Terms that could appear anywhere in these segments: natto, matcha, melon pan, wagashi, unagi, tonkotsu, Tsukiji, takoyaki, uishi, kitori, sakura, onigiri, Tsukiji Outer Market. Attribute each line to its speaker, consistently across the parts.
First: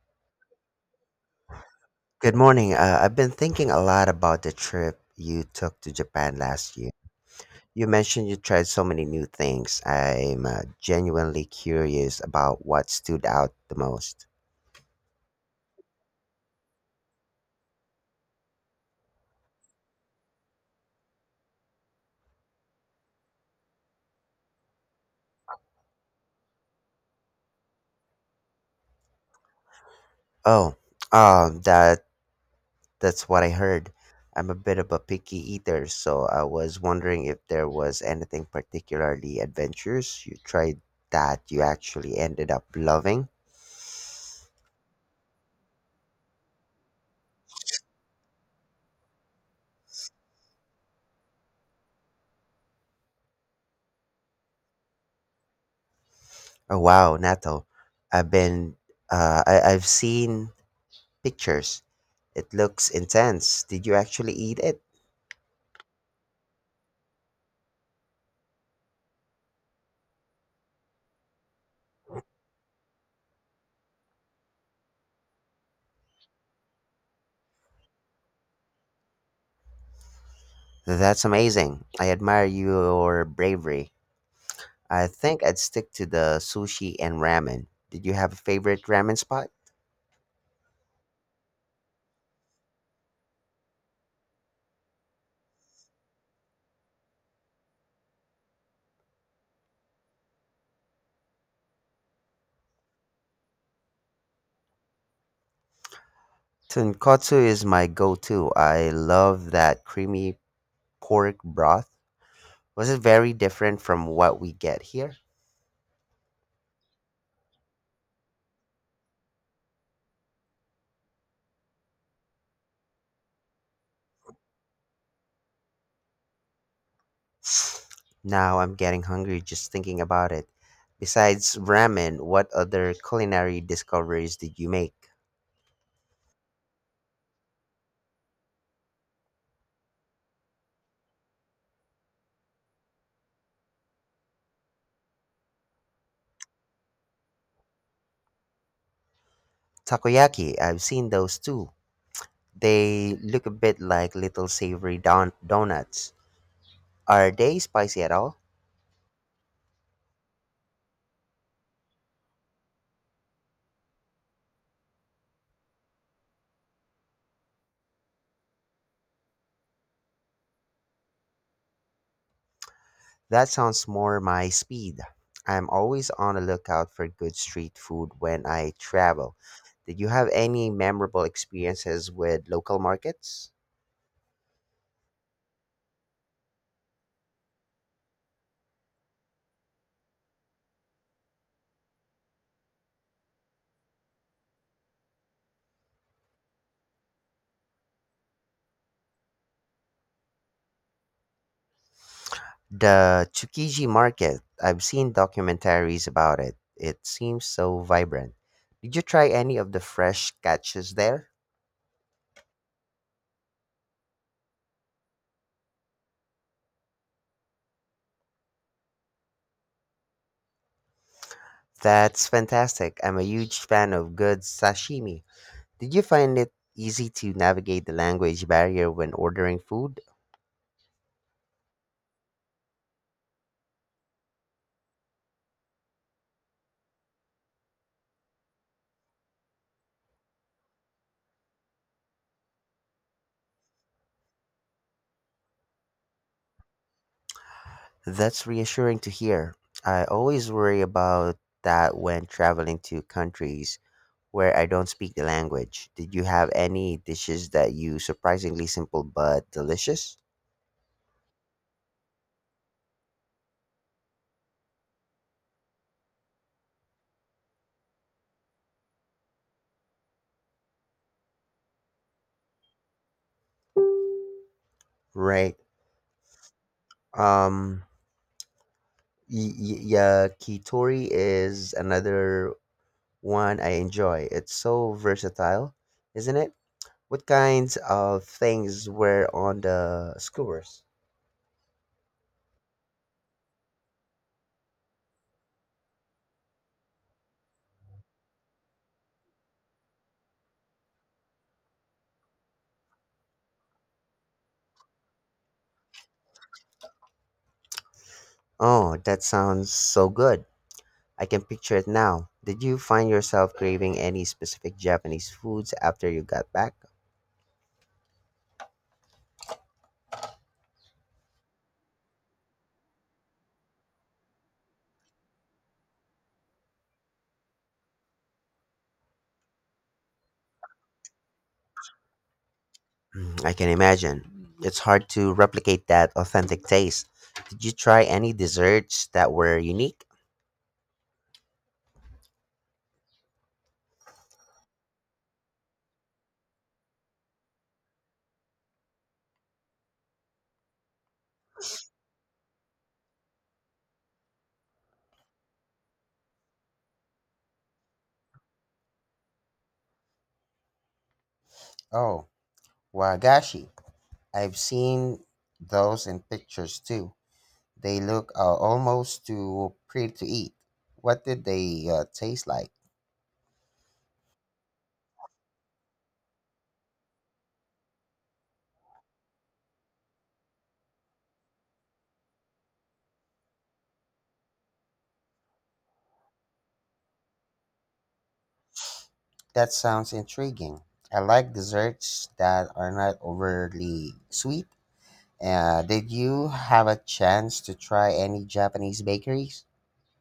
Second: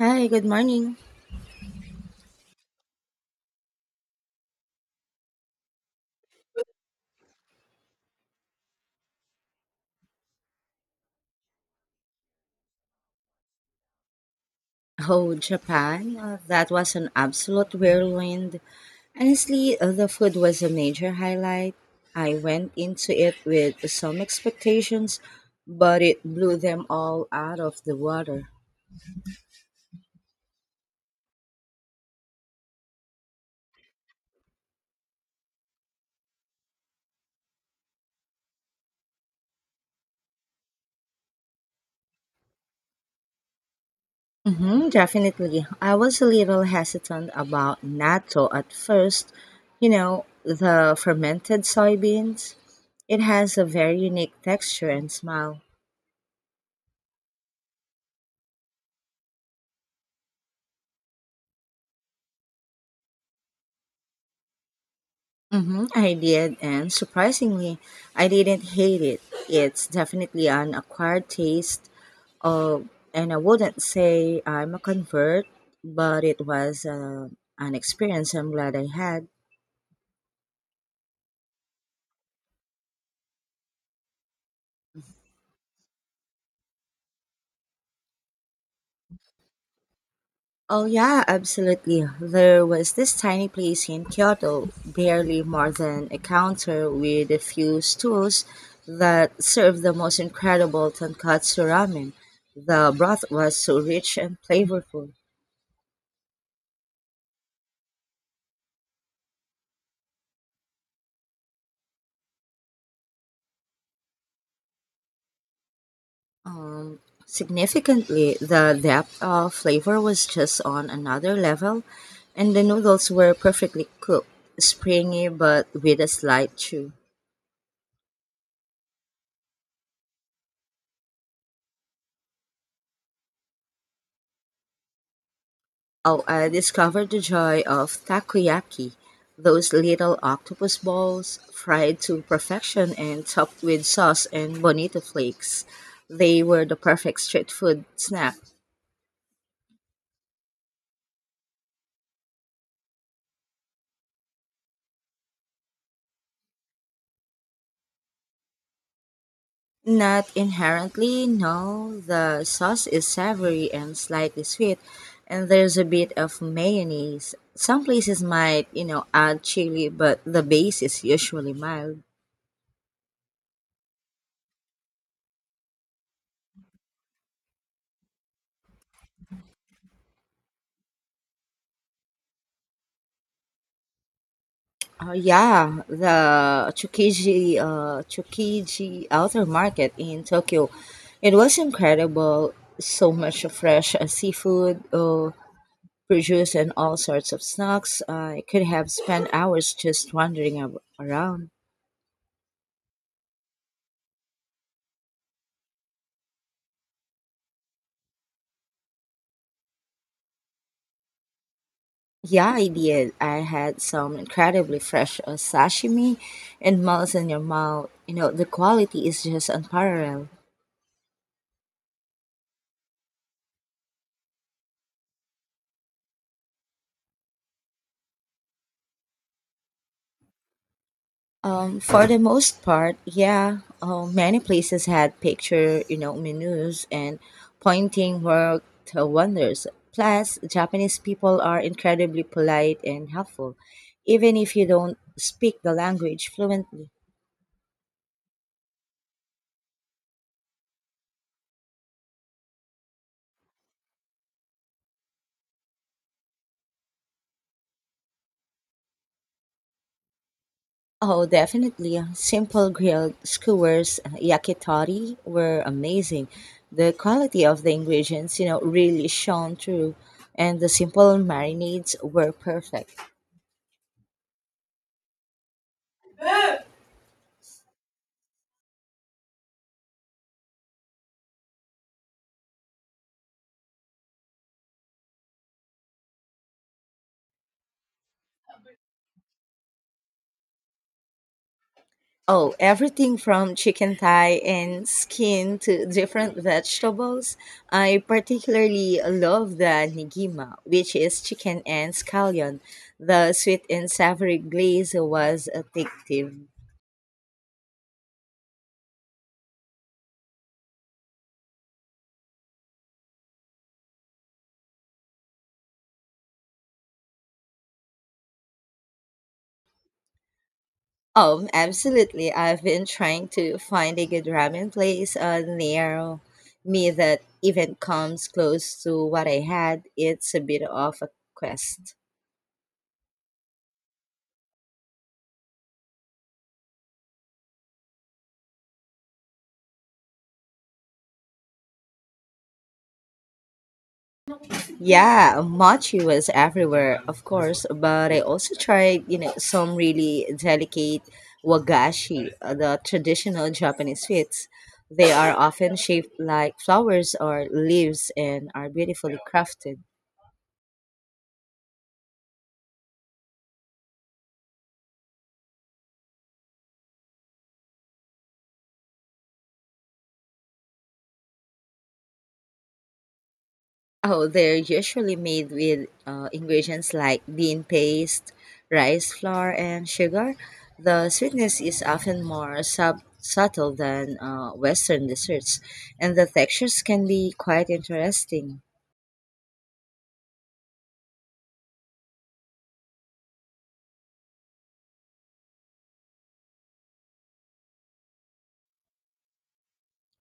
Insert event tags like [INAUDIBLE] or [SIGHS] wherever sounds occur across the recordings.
Speaker 1: Hi, good morning.
Speaker 2: Good morning. I've been thinking a lot about the trip you took to Japan last year. You mentioned you tried so many new things. I'm genuinely curious about what stood out the most.
Speaker 1: Oh, Japan, that was an absolute whirlwind. Honestly, the food was a major highlight. I went into it with some expectations, but it blew them all out of the water.
Speaker 2: Oh, the That's what I heard. I'm a bit of a picky eater, so I was wondering if there was anything particularly adventurous you tried that you actually ended up loving.
Speaker 1: Definitely. I was a little hesitant about natto at first. You know, the fermented soybeans. It has a very unique texture and smell.
Speaker 2: Oh wow, natto. I've been I've seen pictures. It looks intense. Did you actually eat it?
Speaker 1: I did, and surprisingly, I didn't hate it. It's definitely an acquired taste of, and I wouldn't say I'm a convert, but it was an experience I'm glad I had.
Speaker 2: That's amazing. I admire your bravery. I think I'd stick to the sushi and ramen. Did you have a favorite ramen spot?
Speaker 1: Oh yeah, absolutely. There was this tiny place in Kyoto, barely more than a counter with a few stools that served the most incredible tonkatsu ramen. The broth was so rich and flavorful.
Speaker 2: Tonkotsu is my go-to. I love that creamy pork broth. Was it very different from what we get here?
Speaker 1: Um, significantly, the depth of flavor was just on another level, and the noodles were perfectly cooked, springy but with a slight chew.
Speaker 2: [SIGHS] Now I'm getting hungry just thinking about it. Besides ramen, what other culinary discoveries did you make?
Speaker 1: Oh, I discovered the joy of takoyaki, those little octopus balls fried to perfection and topped with sauce and bonito flakes. They were the perfect street food snack.
Speaker 2: Takoyaki, I've seen those too. They look a bit like little savory donuts. Are they spicy at all?
Speaker 1: Not inherently, no. The sauce is savory and slightly sweet, and there's a bit of mayonnaise. Some places might, you know, add chili, but the base is usually mild.
Speaker 2: That sounds more my speed. I'm always on the lookout for good street food when I travel. Did you have any memorable experiences with local markets?
Speaker 1: Yeah, the Tsukiji, Tsukiji Outer Market in Tokyo. It was incredible. So much fresh seafood, produce, and all sorts of snacks. I could have spent hours just wandering around.
Speaker 2: The Tsukiji market. I've seen documentaries about it. It seems so vibrant. Did you try any of the fresh catches there?
Speaker 1: Yeah, I did. I had some incredibly fresh sashimi and melts in your mouth. You know, the quality is just unparalleled.
Speaker 2: That's fantastic. I'm a huge fan of good sashimi. Did you find it easy to navigate the language barrier when ordering food?
Speaker 1: For the most part, yeah, many places had picture, you know, menus and pointing worked wonders. Plus, Japanese people are incredibly polite and helpful, even if you don't speak the language fluently.
Speaker 2: That's reassuring to hear. I always worry about that when traveling to countries where I don't speak the language. Did you have any dishes that you surprisingly simple but delicious?
Speaker 1: Oh, definitely. Simple grilled skewers, yakitori were amazing. The quality of the ingredients, you know, really shone through, and the simple marinades were perfect.
Speaker 2: Right. Um yeah, kitori is another one I enjoy. It's so versatile, isn't it? What kinds of things were on the skewers?
Speaker 1: Oh, everything from chicken thigh and skin to different vegetables. I particularly love the nigima, which is chicken and scallion. The sweet and savory glaze was addictive.
Speaker 2: Oh, that sounds so good. I can picture it now. Did you find yourself craving any specific Japanese foods after you got back?
Speaker 1: Oh, absolutely. I've been trying to find a good ramen place near me that even comes close to what I had. It's a bit of a quest.
Speaker 2: Mm, I can imagine. It's hard to replicate that authentic taste. Did you try any desserts that were unique?
Speaker 1: Yeah, mochi was everywhere, of course, but I also tried, you know, some really delicate wagashi, the traditional Japanese sweets. They are often shaped like flowers or leaves and are beautifully crafted.
Speaker 2: Oh, wagashi. I've seen those in pictures too. They look almost too pretty to eat. What did they taste like?
Speaker 1: Oh, they're usually made with ingredients like bean paste, rice flour, and sugar. The sweetness is often more subtle than Western desserts, and the textures can be quite interesting.
Speaker 2: That sounds intriguing. I like desserts that are not overly sweet. Did you have a chance to try any Japanese bakeries?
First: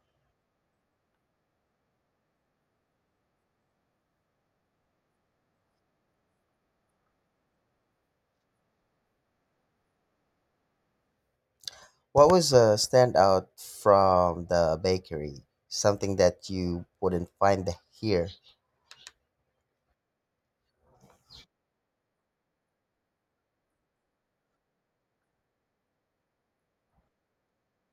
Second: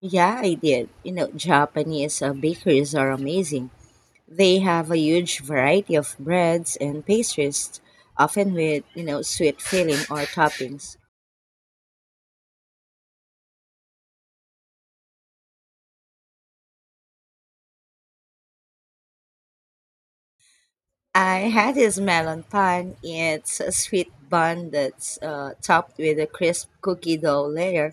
Speaker 1: Yeah, I did. You know, Japanese bakeries are amazing. They have a huge variety of breads and pastries, often with, you know, sweet filling or toppings.
Speaker 2: What was a standout from the bakery? Something that you wouldn't find here.
Speaker 1: I had this melon pan. It's a sweet bun that's topped with a crisp cookie dough layer.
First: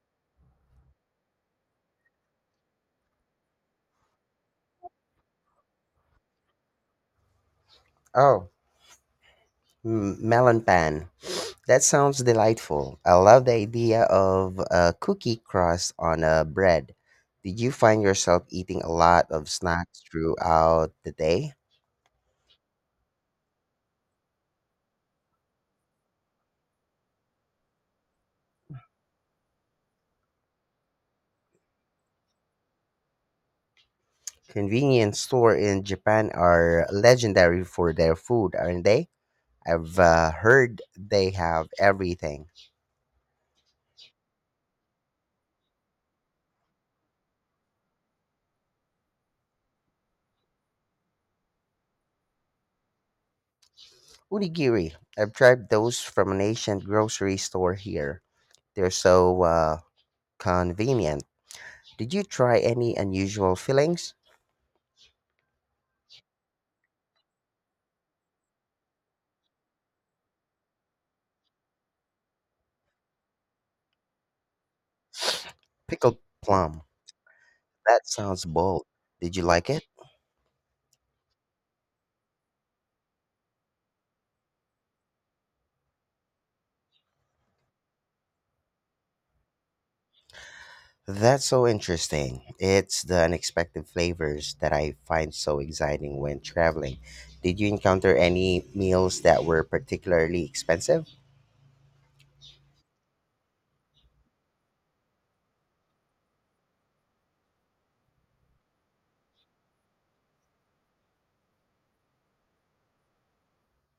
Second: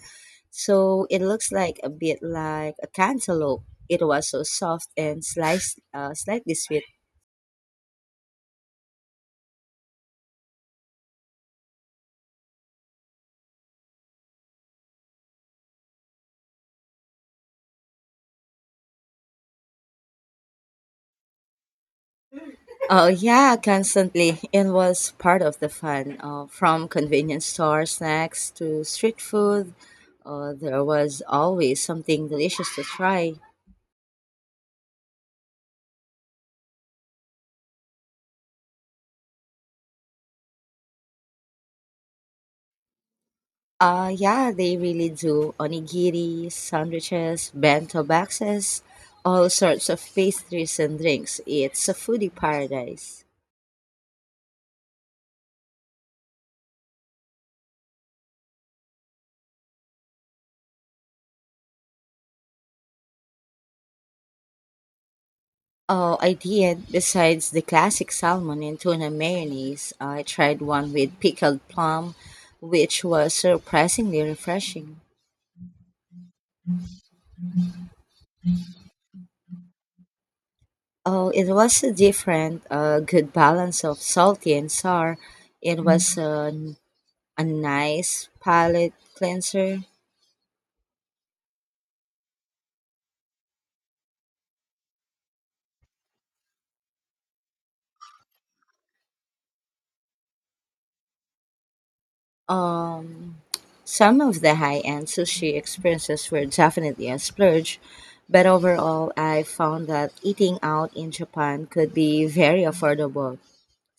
Speaker 1: So it looks like a bit like a cantaloupe. It was so soft and sliced, slightly sweet.
Speaker 2: Oh, melon pan. That sounds delightful. I love the idea of a cookie crust on a bread. Did you find yourself eating a lot of snacks throughout the day?
Speaker 1: Oh yeah, constantly. It was part of the fun. From convenience store snacks to street food, there was always something delicious to try.
Speaker 2: Convenience store in Japan are legendary for their food, aren't they? I've heard they have everything.
Speaker 1: Yeah, they really do. Onigiri, sandwiches, bento boxes, all sorts of pastries and drinks. It's a foodie paradise.
Speaker 2: Unigiri. I've tried those from an ancient grocery store here. They're so convenient. Did you try any unusual fillings?
Speaker 1: Oh, I did. Besides the classic salmon and tuna mayonnaise, I tried one with pickled plum, which was surprisingly refreshing.
Speaker 2: Pickled plum. That sounds bold. Did you like it?
Speaker 1: Oh, it was a different, good balance of salty and sour. It was a nice palate cleanser.
Speaker 2: That's so interesting. It's the unexpected flavors that I find so exciting when traveling. Did you encounter any meals that were particularly expensive?
Speaker 1: Um, Some of the high-end sushi experiences were definitely a splurge, but overall, I found that eating out in Japan could be very affordable,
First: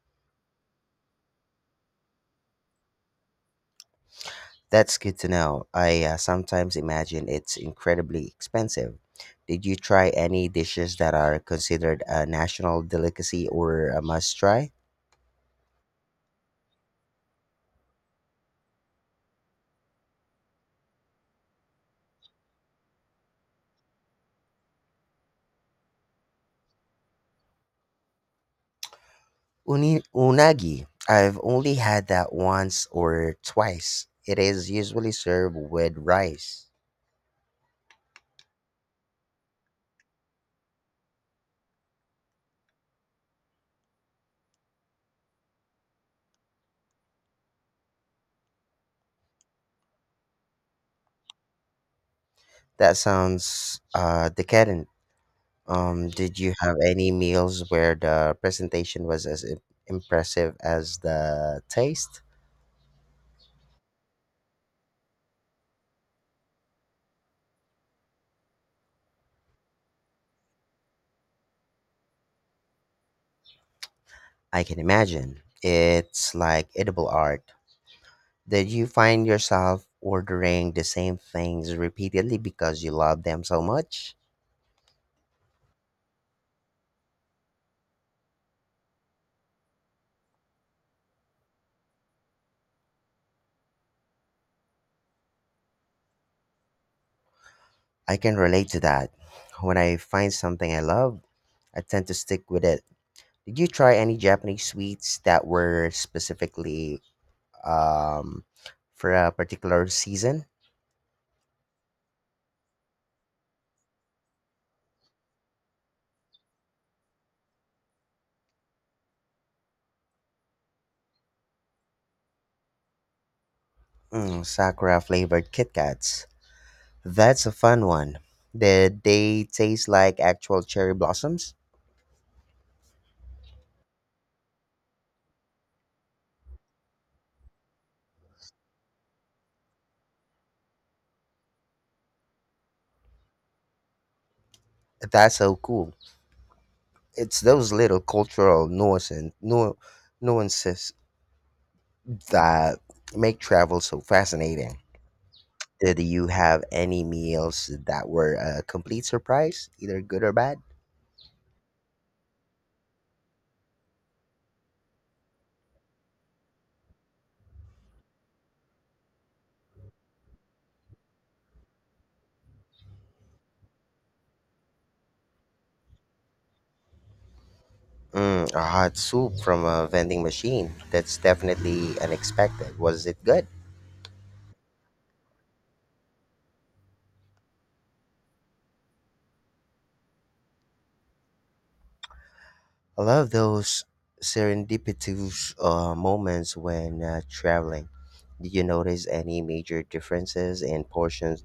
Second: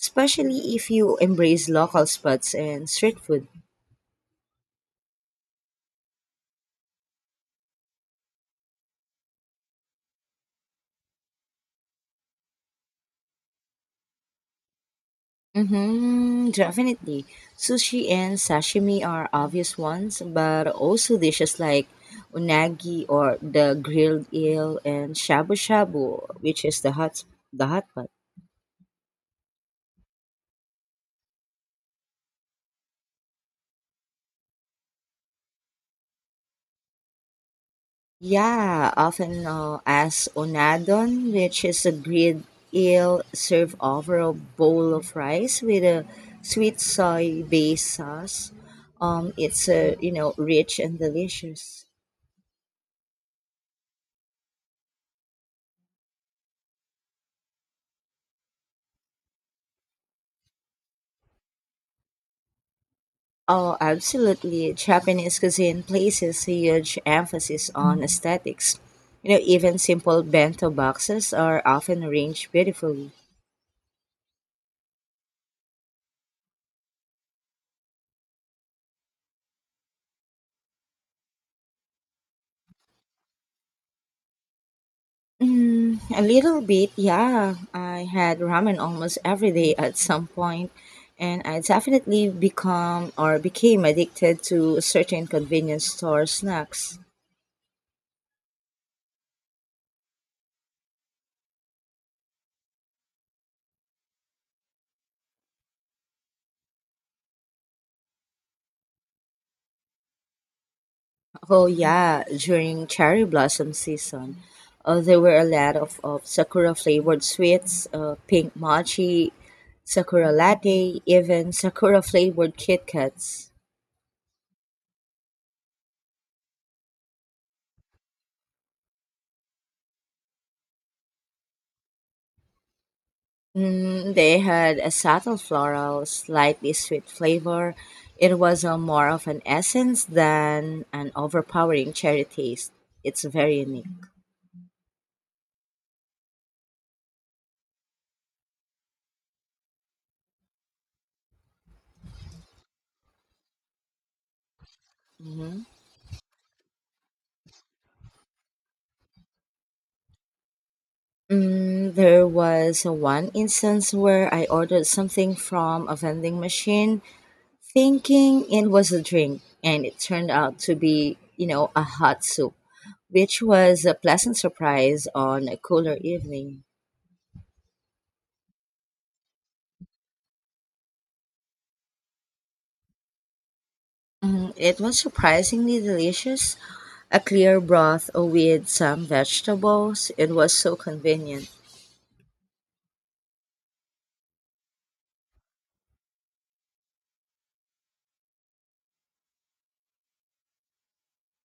Speaker 1: especially if you embrace local spots and street food.
Speaker 2: That's good to know. I sometimes imagine it's incredibly expensive. Did you try any dishes that are considered a national delicacy or a must try?
Speaker 1: Mm-hmm, definitely. Sushi and sashimi are obvious ones, but also dishes like unagi or the grilled eel and shabu shabu, which is the hot pot.
Speaker 2: Unagi. I've only had that once or twice. It is usually served with rice.
Speaker 1: Yeah, often known as onadon, which is a grilled eel served over a bowl of rice with a sweet soy-based sauce. It's you know, rich and delicious.
Speaker 2: That sounds decadent. Did you have any meals where the presentation was as impressive as the taste?
Speaker 1: Oh, absolutely! Japanese cuisine places a huge emphasis on aesthetics. You know, even simple bento boxes are often arranged beautifully.
Speaker 2: I can imagine. It's like edible art. Did you find yourself ordering the same things repeatedly because you love them so much?
Speaker 1: Mm, a little bit, yeah. I had ramen almost every day at some point, and I definitely become or became addicted to certain convenience store snacks.
Speaker 2: I can relate to that. When I find something I love, I tend to stick with it. Did you try any Japanese sweets that were specifically um, for a particular season?
Speaker 1: Oh yeah, during cherry blossom season, there were a lot of sakura flavored sweets, pink mochi, sakura latte, even sakura flavored Kit Kats.
Speaker 2: Mm, sakura flavored Kit Kats. That's a fun one. Did they taste like actual cherry blossoms?
Speaker 1: Mm, they had a subtle floral, slightly sweet flavor. It was a more of an essence than an overpowering cherry taste. It's very unique.
Speaker 2: That's so cool. It's those little cultural nuances that make travel so fascinating. Did you have any meals that were a complete surprise, either good or bad?
Speaker 1: Mm, there was one instance where I ordered something from a vending machine thinking it was a drink, and it turned out to be, you know, a hot soup, which was a pleasant surprise on a cooler evening.
Speaker 2: Mm, a hot soup from a vending machine. That's definitely unexpected. Was it good?
Speaker 1: Mm, it was surprisingly delicious. A clear broth with some vegetables. It was so convenient.
Speaker 2: I love those serendipitous moments when traveling. Did you notice any major differences in portions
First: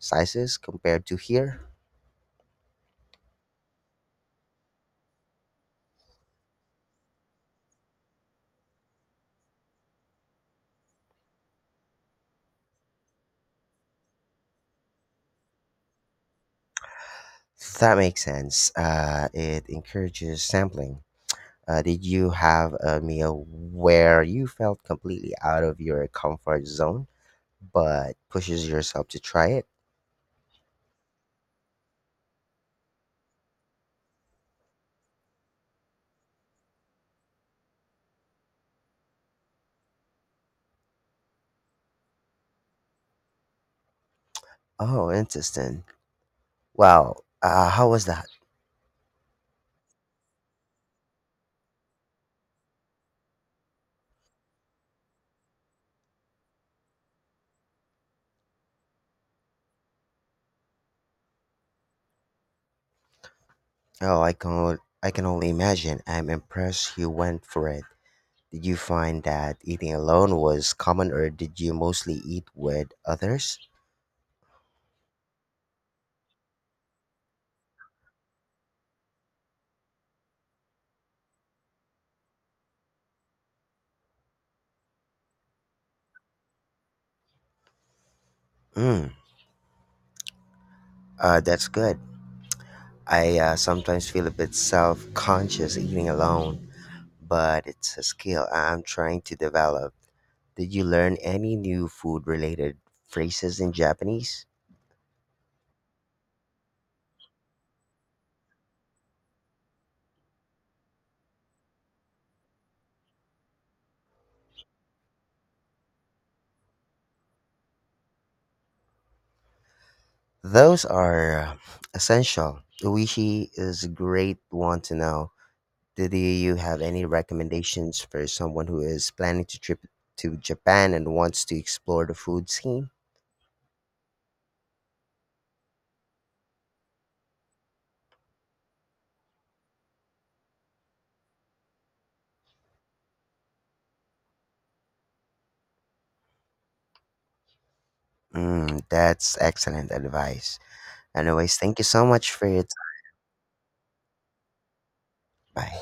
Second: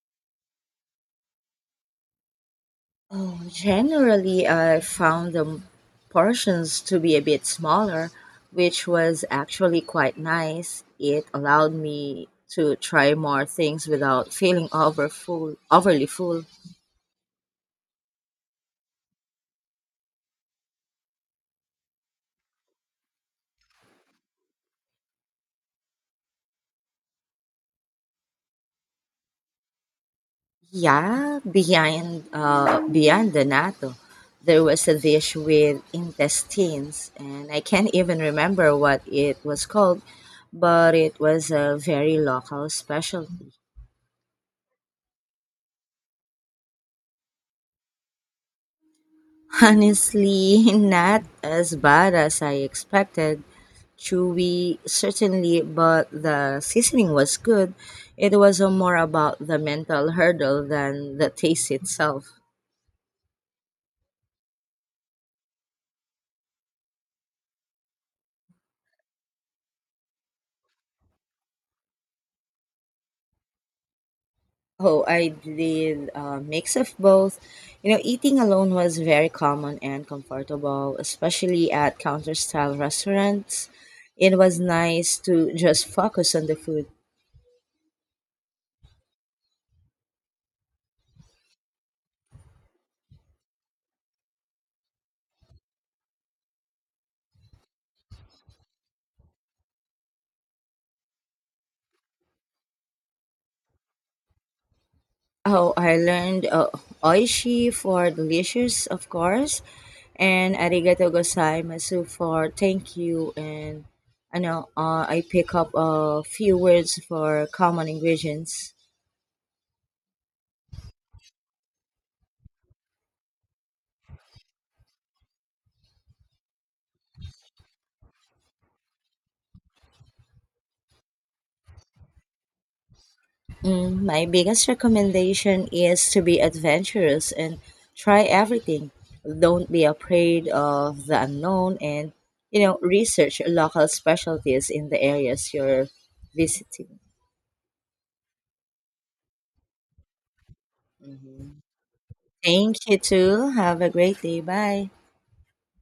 Speaker 2: sizes compared to here?
Speaker 1: Oh, generally, I found the portions to be a bit smaller, which was actually quite nice. It allowed me to try more things without feeling overly full.
Speaker 2: That makes sense. It encourages sampling. Did you have a meal where you felt completely out of your comfort zone, but pushes yourself to try it?
Speaker 1: Yeah, behind beyond the natto, there was a dish with intestines, and I can't even remember what it was called, but it was a very local specialty.
Speaker 2: Oh, interesting. Wow, how was that?
Speaker 1: Honestly, [LAUGHS] not as bad as I expected. Chewy, certainly, but the seasoning was good. It was more about the mental hurdle than the taste itself.
Speaker 2: Oh, I can only imagine. I'm impressed you went for it. Did you find that eating alone was common, or did you mostly eat with others?
Speaker 1: Oh, I did a mix of both. You know, eating alone was very common and comfortable, especially at counter style restaurants. It was nice to just focus on the food.
Speaker 2: Mm, that's good. I sometimes feel a bit self-conscious eating alone, but it's a skill I'm trying to develop. Did you learn any new food-related phrases in Japanese?
Speaker 1: Oh, I learned oishi for delicious, of course, and arigato gozaimasu for thank you. And I know I pick up a few words for common ingredients.
Speaker 2: Those are essential. Uishi is a great one to know. You have any recommendations for someone who is planning to trip to Japan and wants to explore the food scene?
Speaker 1: Mm, my biggest recommendation is to be adventurous and try everything. Don't be afraid of the unknown and, you know, research local specialties in the areas you're visiting.
Speaker 2: Mm, that's excellent advice. Anyways,
Speaker 1: Mhm.
Speaker 2: thank you so much for your
Speaker 1: Thank
Speaker 2: time.
Speaker 1: you too. Have a great day. Bye.
Speaker 2: Bye.